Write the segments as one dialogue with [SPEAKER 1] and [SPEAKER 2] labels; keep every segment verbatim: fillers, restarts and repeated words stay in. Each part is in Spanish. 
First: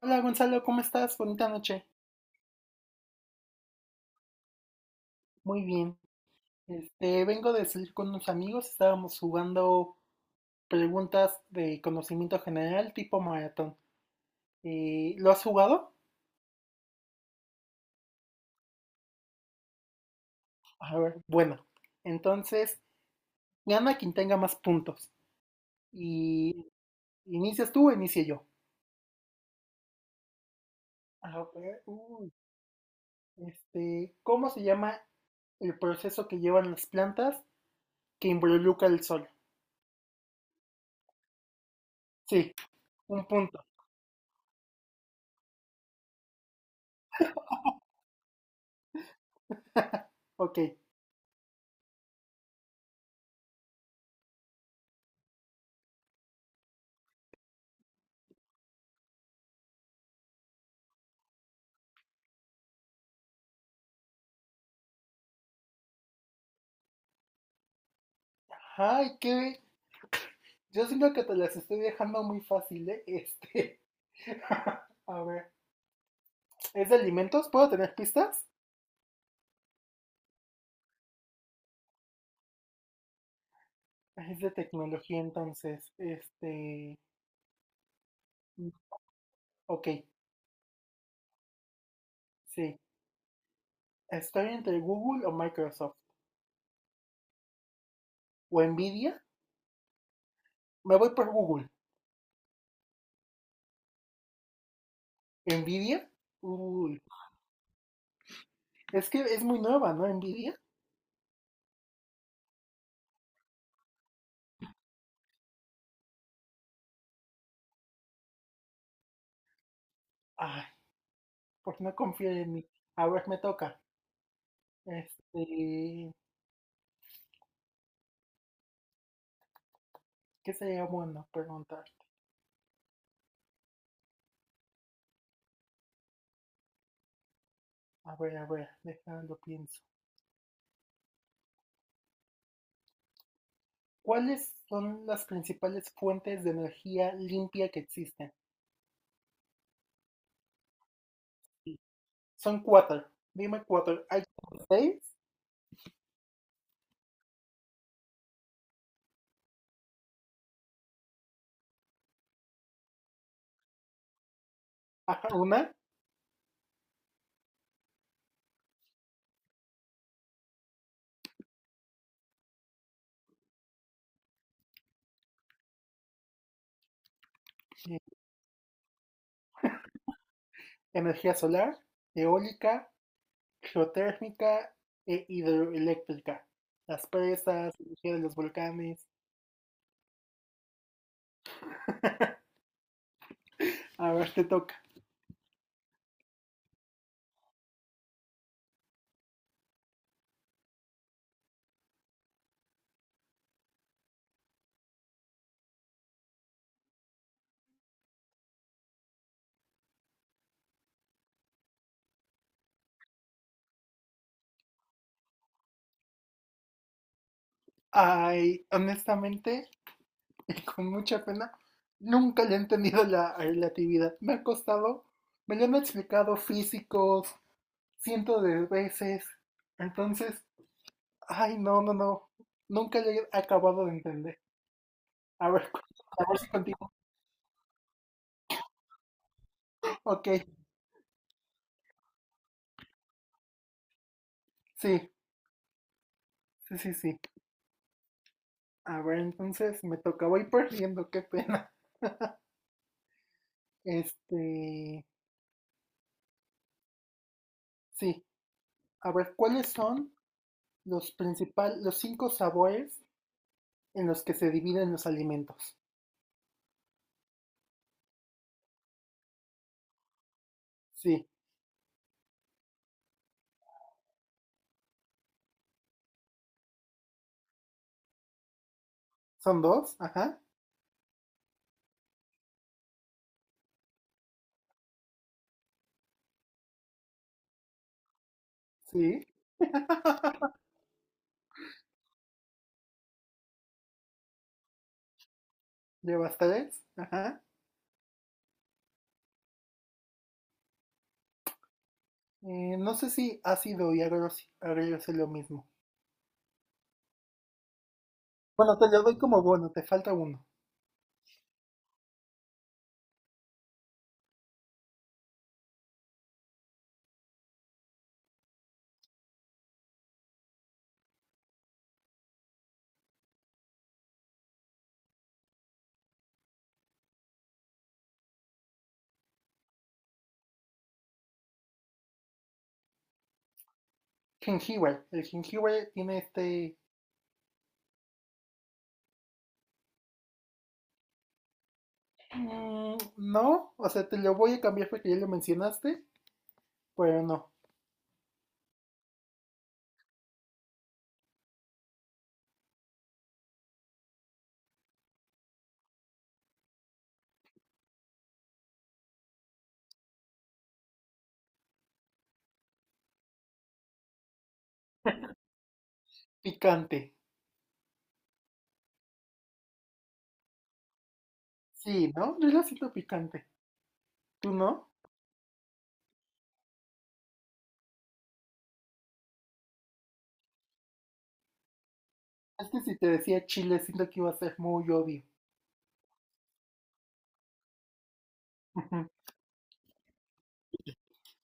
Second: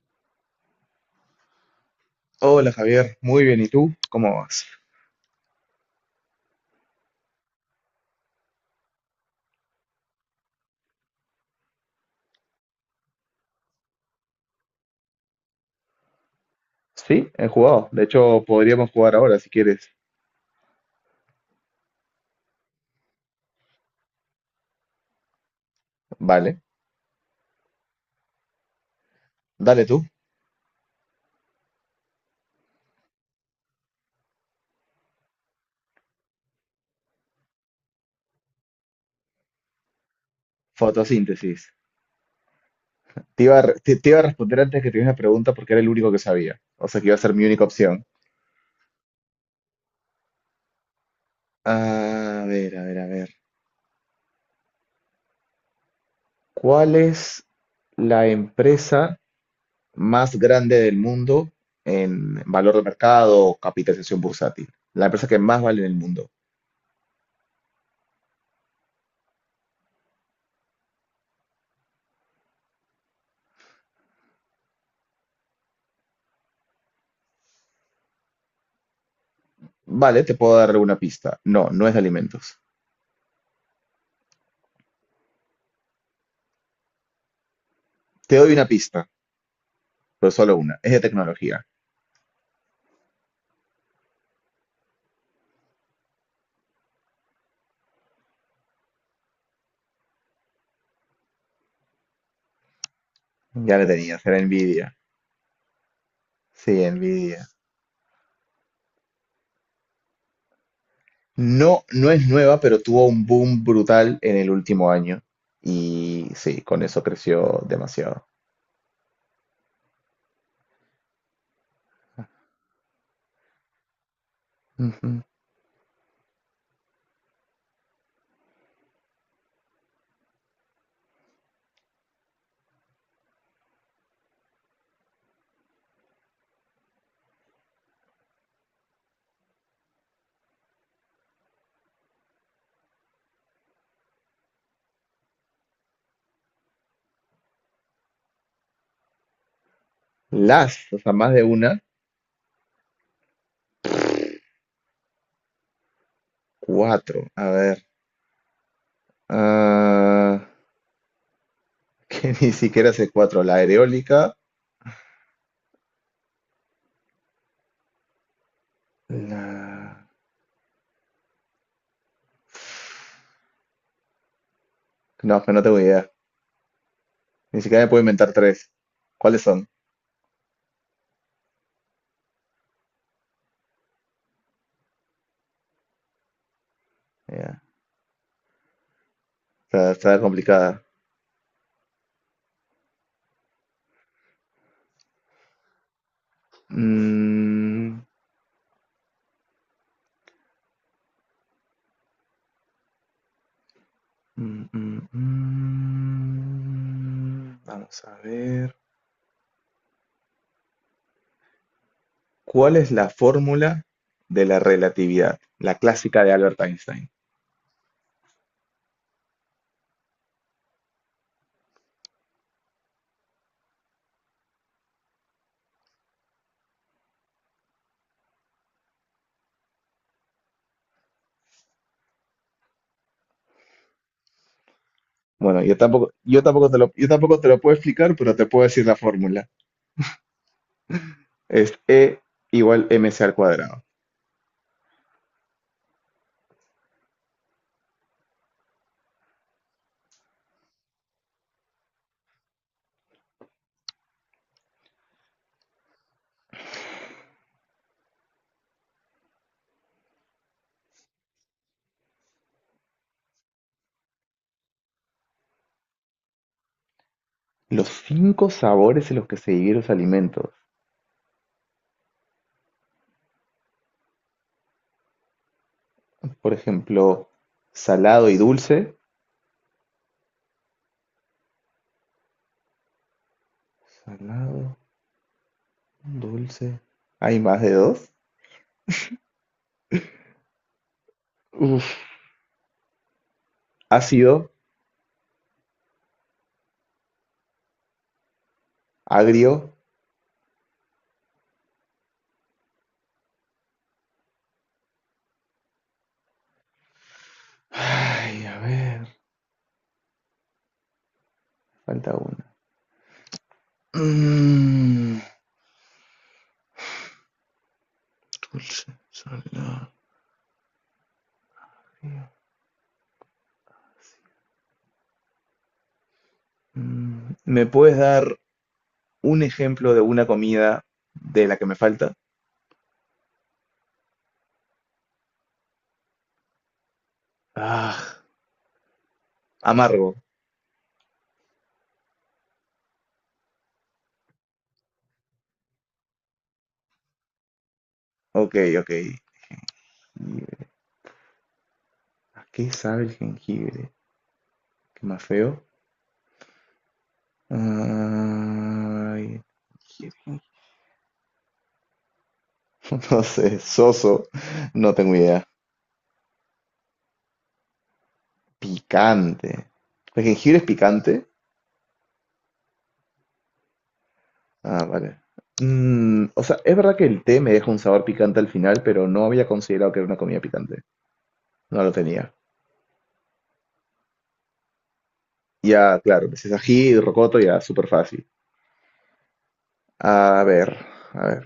[SPEAKER 1] Hola Gonzalo, ¿cómo estás? Bonita noche.
[SPEAKER 2] Hola Javier, muy bien. ¿Y tú? ¿Cómo vas?
[SPEAKER 1] Muy bien. Este, vengo de salir con unos amigos, estábamos jugando preguntas de conocimiento general tipo maratón. Eh, ¿lo has jugado?
[SPEAKER 2] Sí, he jugado. De hecho, podríamos jugar ahora si quieres.
[SPEAKER 1] A ver, bueno. Entonces, gana quien tenga más puntos.
[SPEAKER 2] Vale,
[SPEAKER 1] Y inicias tú o inicie yo.
[SPEAKER 2] dale tú.
[SPEAKER 1] A ver, uy, este, ¿cómo se llama el proceso que llevan las plantas que involucra el sol?
[SPEAKER 2] Fotosíntesis.
[SPEAKER 1] Sí, un
[SPEAKER 2] Te iba a,
[SPEAKER 1] punto.
[SPEAKER 2] re- te, te iba a responder antes que tuvieras una pregunta porque era el único que sabía. O sea que iba a ser mi única opción.
[SPEAKER 1] Ok.
[SPEAKER 2] A ver, a ver, a ver. ¿Cuál es la empresa más grande del mundo en valor de mercado o capitalización bursátil? La empresa que más vale en el mundo.
[SPEAKER 1] Ay, qué, yo siento que te las estoy dejando muy fácil, ¿eh? Este. A ver. ¿Es de alimentos? ¿Puedo tener pistas?
[SPEAKER 2] Vale, te puedo dar una pista. No, no es de alimentos.
[SPEAKER 1] Es de tecnología, entonces. Este.
[SPEAKER 2] Te doy una pista.
[SPEAKER 1] Ok,
[SPEAKER 2] pero solo una. Es de tecnología.
[SPEAKER 1] sí. Estoy entre Google o Microsoft. ¿O Nvidia? Me voy por Google.
[SPEAKER 2] Ya la Mm. tenías, era Nvidia.
[SPEAKER 1] ¿Nvidia?
[SPEAKER 2] Sí,
[SPEAKER 1] Google.
[SPEAKER 2] Nvidia.
[SPEAKER 1] Es que es muy nueva, ¿no? Nvidia.
[SPEAKER 2] No, no es nueva, pero tuvo un boom brutal en el último año. Y sí, con eso creció demasiado.
[SPEAKER 1] Ay, pues no confío en mí. A ver, me toca.
[SPEAKER 2] Ujú.
[SPEAKER 1] Este. ¿Qué sería bueno preguntar? A ver, a ver, déjalo pienso. ¿Cuáles son las principales fuentes de energía limpia que existen?
[SPEAKER 2] Las, o sea, más de una,
[SPEAKER 1] Son cuatro. Dime cuatro. Hay como seis.
[SPEAKER 2] cuatro. A ver. ah, que ni siquiera sé cuatro. La aerólica.
[SPEAKER 1] Ajá, una.
[SPEAKER 2] La... No, pero no tengo idea. Ni siquiera me puedo
[SPEAKER 1] eh,
[SPEAKER 2] inventar tres. ¿Cuáles son?
[SPEAKER 1] Energía solar, eólica, geotérmica e hidroeléctrica. Las
[SPEAKER 2] Ya.
[SPEAKER 1] presas, energía de los volcanes.
[SPEAKER 2] Está, está complicada.
[SPEAKER 1] A ver, te toca.
[SPEAKER 2] Mm, Mm, mm, mm. Vamos a ver. ¿Cuál es la fórmula de la relatividad? La clásica de Albert Einstein.
[SPEAKER 1] Ay, honestamente, y con mucha pena, nunca le he entendido la relatividad. Me ha costado, me lo han explicado físicos cientos de veces. Entonces, ay, no, no, no. Nunca lo he acabado de entender. A
[SPEAKER 2] Bueno,
[SPEAKER 1] ver,
[SPEAKER 2] yo
[SPEAKER 1] cu-
[SPEAKER 2] tampoco,
[SPEAKER 1] a ver
[SPEAKER 2] yo
[SPEAKER 1] si
[SPEAKER 2] tampoco te
[SPEAKER 1] continúo.
[SPEAKER 2] lo, yo tampoco te lo puedo explicar, pero te puedo decir la fórmula.
[SPEAKER 1] Ok,
[SPEAKER 2] Es E igual mc al cuadrado.
[SPEAKER 1] sí, sí, sí, sí. A ver, entonces me toca. Voy perdiendo, qué pena. Este, sí. A ver, ¿cuáles son los principales, los cinco sabores en los que se dividen los alimentos?
[SPEAKER 2] Los cinco sabores en los que se dividen los alimentos.
[SPEAKER 1] Sí,
[SPEAKER 2] Por ejemplo, salado y dulce.
[SPEAKER 1] son dos, ajá,
[SPEAKER 2] Salado, dulce. ¿Hay más de dos?
[SPEAKER 1] sí.
[SPEAKER 2] Uf, ácido,
[SPEAKER 1] Llevas tres, ajá.
[SPEAKER 2] agrio.
[SPEAKER 1] Eh, no sé si ácido y agrio agrio es lo mismo.
[SPEAKER 2] Ay, a
[SPEAKER 1] Bueno, te
[SPEAKER 2] ver.
[SPEAKER 1] lo doy como bono, te falta uno.
[SPEAKER 2] Falta una. Mm, dulce, salada. Mm, ¿Me puedes dar un ejemplo de una comida de la que me falta?
[SPEAKER 1] Jengibre. El jengibre tiene este.
[SPEAKER 2] Ah, amargo.
[SPEAKER 1] Mm, no, o sea, te lo voy a cambiar porque ya lo mencionaste, pero no.
[SPEAKER 2] Ok, ok. Jengibre. ¿A qué sabe el jengibre? ¿Qué más feo? Ay, jengibre. No sé, soso. No tengo idea.
[SPEAKER 1] Picante.
[SPEAKER 2] Picante. ¿El jengibre es picante?
[SPEAKER 1] Sí, ¿no? Yo lo siento picante. ¿Tú
[SPEAKER 2] Ah,
[SPEAKER 1] no?
[SPEAKER 2] vale. Mm, o sea, es verdad que el té me deja un sabor picante al final, pero no había considerado que era una comida picante. No lo tenía.
[SPEAKER 1] Es que si te decía chile, siento que iba a ser muy obvio.
[SPEAKER 2] Ya, claro, pues es ají y rocoto, ya, súper fácil. A ver, a ver.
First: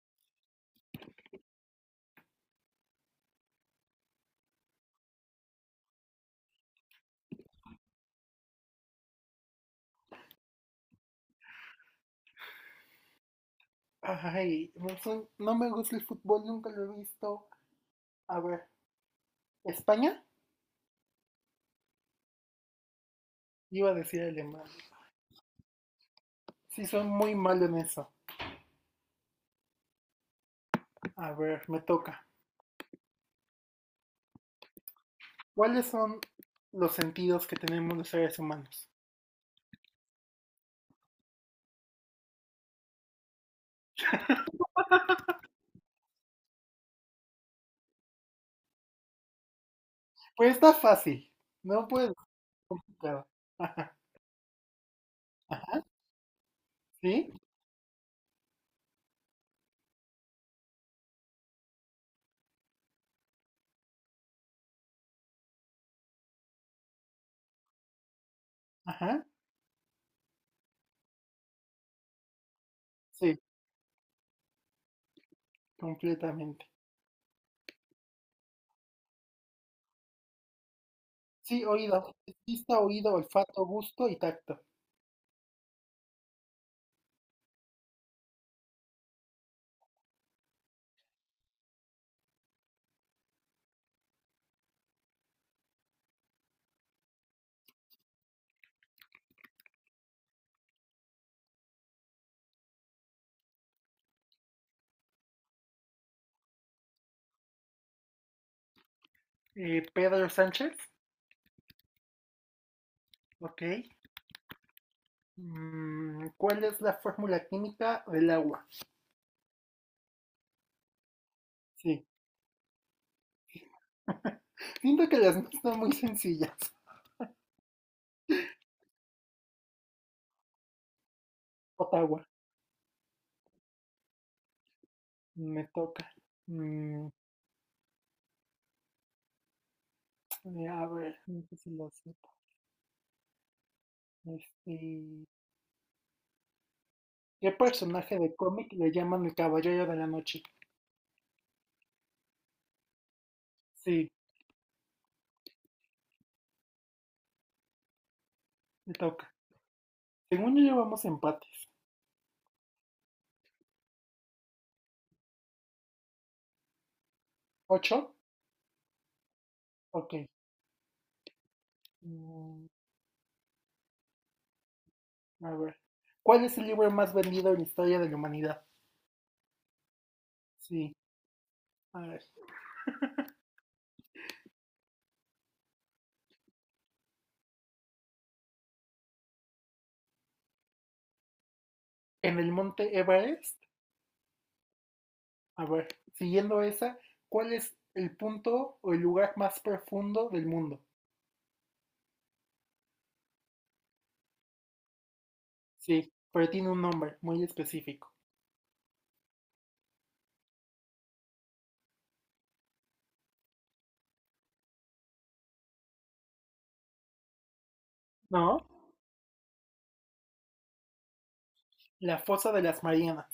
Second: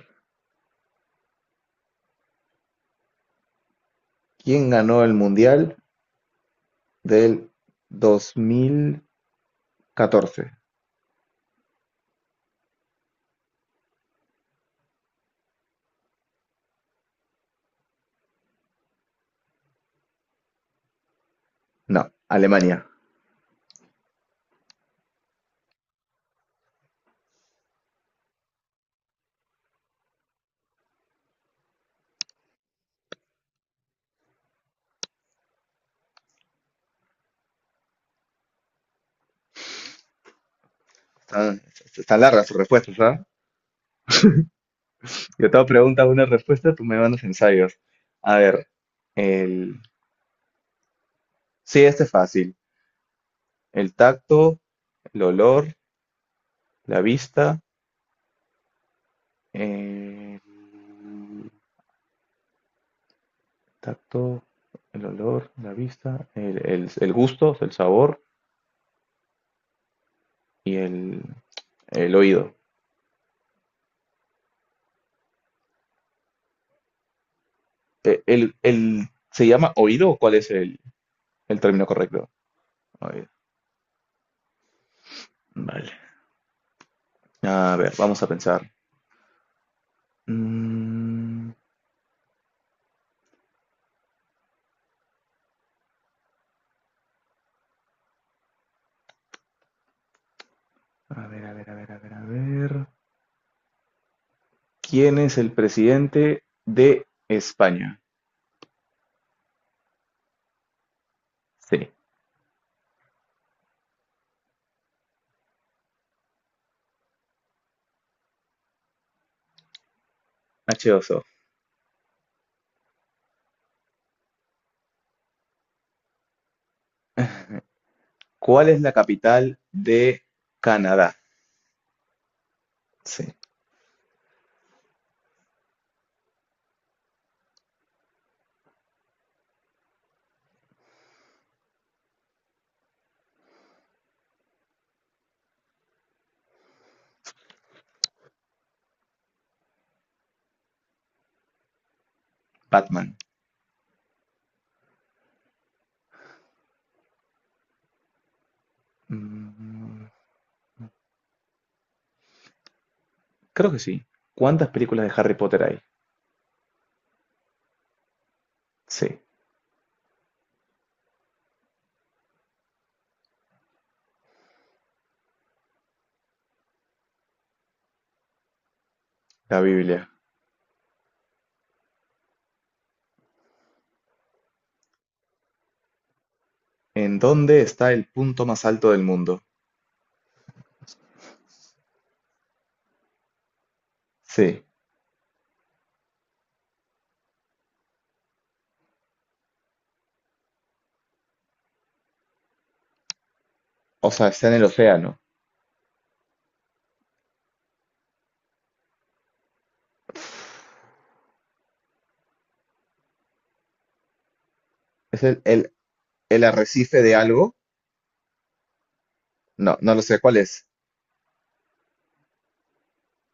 [SPEAKER 2] ¿Quién ganó el Mundial del dos mil catorce?
[SPEAKER 1] Ay, no sé, no me gusta el fútbol, nunca lo he visto. A ver, ¿España?
[SPEAKER 2] No, Alemania.
[SPEAKER 1] Iba a decir Alemania. Sí, soy muy malo en eso. A ver, me toca. ¿Cuáles son los sentidos que tenemos los seres humanos?
[SPEAKER 2] Están, están largas sus respuestas, ¿ah? Yo te hago pregunta, una respuesta, tú me mandas ensayos. A ver, el...
[SPEAKER 1] Pues está fácil.
[SPEAKER 2] Sí,
[SPEAKER 1] No
[SPEAKER 2] este es
[SPEAKER 1] puedes
[SPEAKER 2] fácil.
[SPEAKER 1] complicado.
[SPEAKER 2] El
[SPEAKER 1] Ajá,
[SPEAKER 2] tacto, el olor,
[SPEAKER 1] ajá,
[SPEAKER 2] la
[SPEAKER 1] sí,
[SPEAKER 2] vista El tacto, el olor, la vista, el, el- el gusto, el sabor
[SPEAKER 1] ajá,
[SPEAKER 2] y el, el oído.
[SPEAKER 1] sí, completamente.
[SPEAKER 2] Eh, El, el- ¿Se llama oído o cuál es el, el
[SPEAKER 1] Sí,
[SPEAKER 2] término
[SPEAKER 1] oído,
[SPEAKER 2] correcto?
[SPEAKER 1] vista, oído,
[SPEAKER 2] Oído.
[SPEAKER 1] olfato, gusto y tacto.
[SPEAKER 2] Vale. A ver, vamos a pensar. Mm, a ver, a ver, a ver, a ver, a ver. ¿Quién es el presidente de España?
[SPEAKER 1] Eh, Pedro Sánchez,
[SPEAKER 2] Sí,
[SPEAKER 1] ok. Mm, ¿cuál es la fórmula química del agua?
[SPEAKER 2] hache dos o.
[SPEAKER 1] Sí, siento que las mías son muy sencillas.
[SPEAKER 2] ¿Cuál es la capital de Canadá?
[SPEAKER 1] Ottawa,
[SPEAKER 2] Sí,
[SPEAKER 1] me toca. Mm, eh, a ver, no sé si lo sepa. Este, ¿Qué personaje de cómic le llaman el Caballero de la Noche?
[SPEAKER 2] Batman.
[SPEAKER 1] Sí, me toca.
[SPEAKER 2] Mm,
[SPEAKER 1] Según yo llevamos empates.
[SPEAKER 2] Creo que sí. ¿Cuántas películas de Harry Potter hay?
[SPEAKER 1] ¿Ocho?
[SPEAKER 2] Sí,
[SPEAKER 1] Ok. mm, a ver. ¿Cuál es el libro más vendido en la historia de la humanidad?
[SPEAKER 2] la Biblia.
[SPEAKER 1] Sí. A ver.
[SPEAKER 2] ¿En dónde está el punto más alto del mundo?
[SPEAKER 1] En el monte Everest.
[SPEAKER 2] Sí,
[SPEAKER 1] A ver. Siguiendo esa, ¿cuál es el punto o el lugar más profundo del mundo?
[SPEAKER 2] o sea, está en el océano.
[SPEAKER 1] Sí. Pero tiene un nombre muy específico.
[SPEAKER 2] ¿Es el, el, el arrecife de algo?
[SPEAKER 1] ¿No?
[SPEAKER 2] No, no lo sé, ¿cuál es?
[SPEAKER 1] La fosa de las Marianas.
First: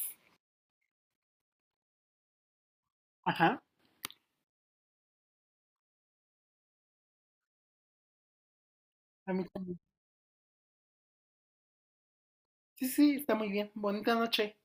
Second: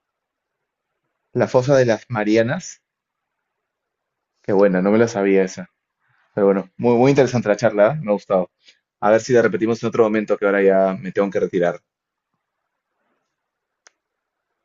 [SPEAKER 2] ¿La fosa de las Marianas?
[SPEAKER 1] Ajá.
[SPEAKER 2] Qué buena, no me la sabía esa. Pero bueno, muy, muy interesante la charla, ¿eh? Me ha gustado. A ver
[SPEAKER 1] A
[SPEAKER 2] si la
[SPEAKER 1] mí también.
[SPEAKER 2] repetimos en otro momento, que ahora ya me tengo que retirar.
[SPEAKER 1] Sí, sí, sí, está muy bien. Bonita noche.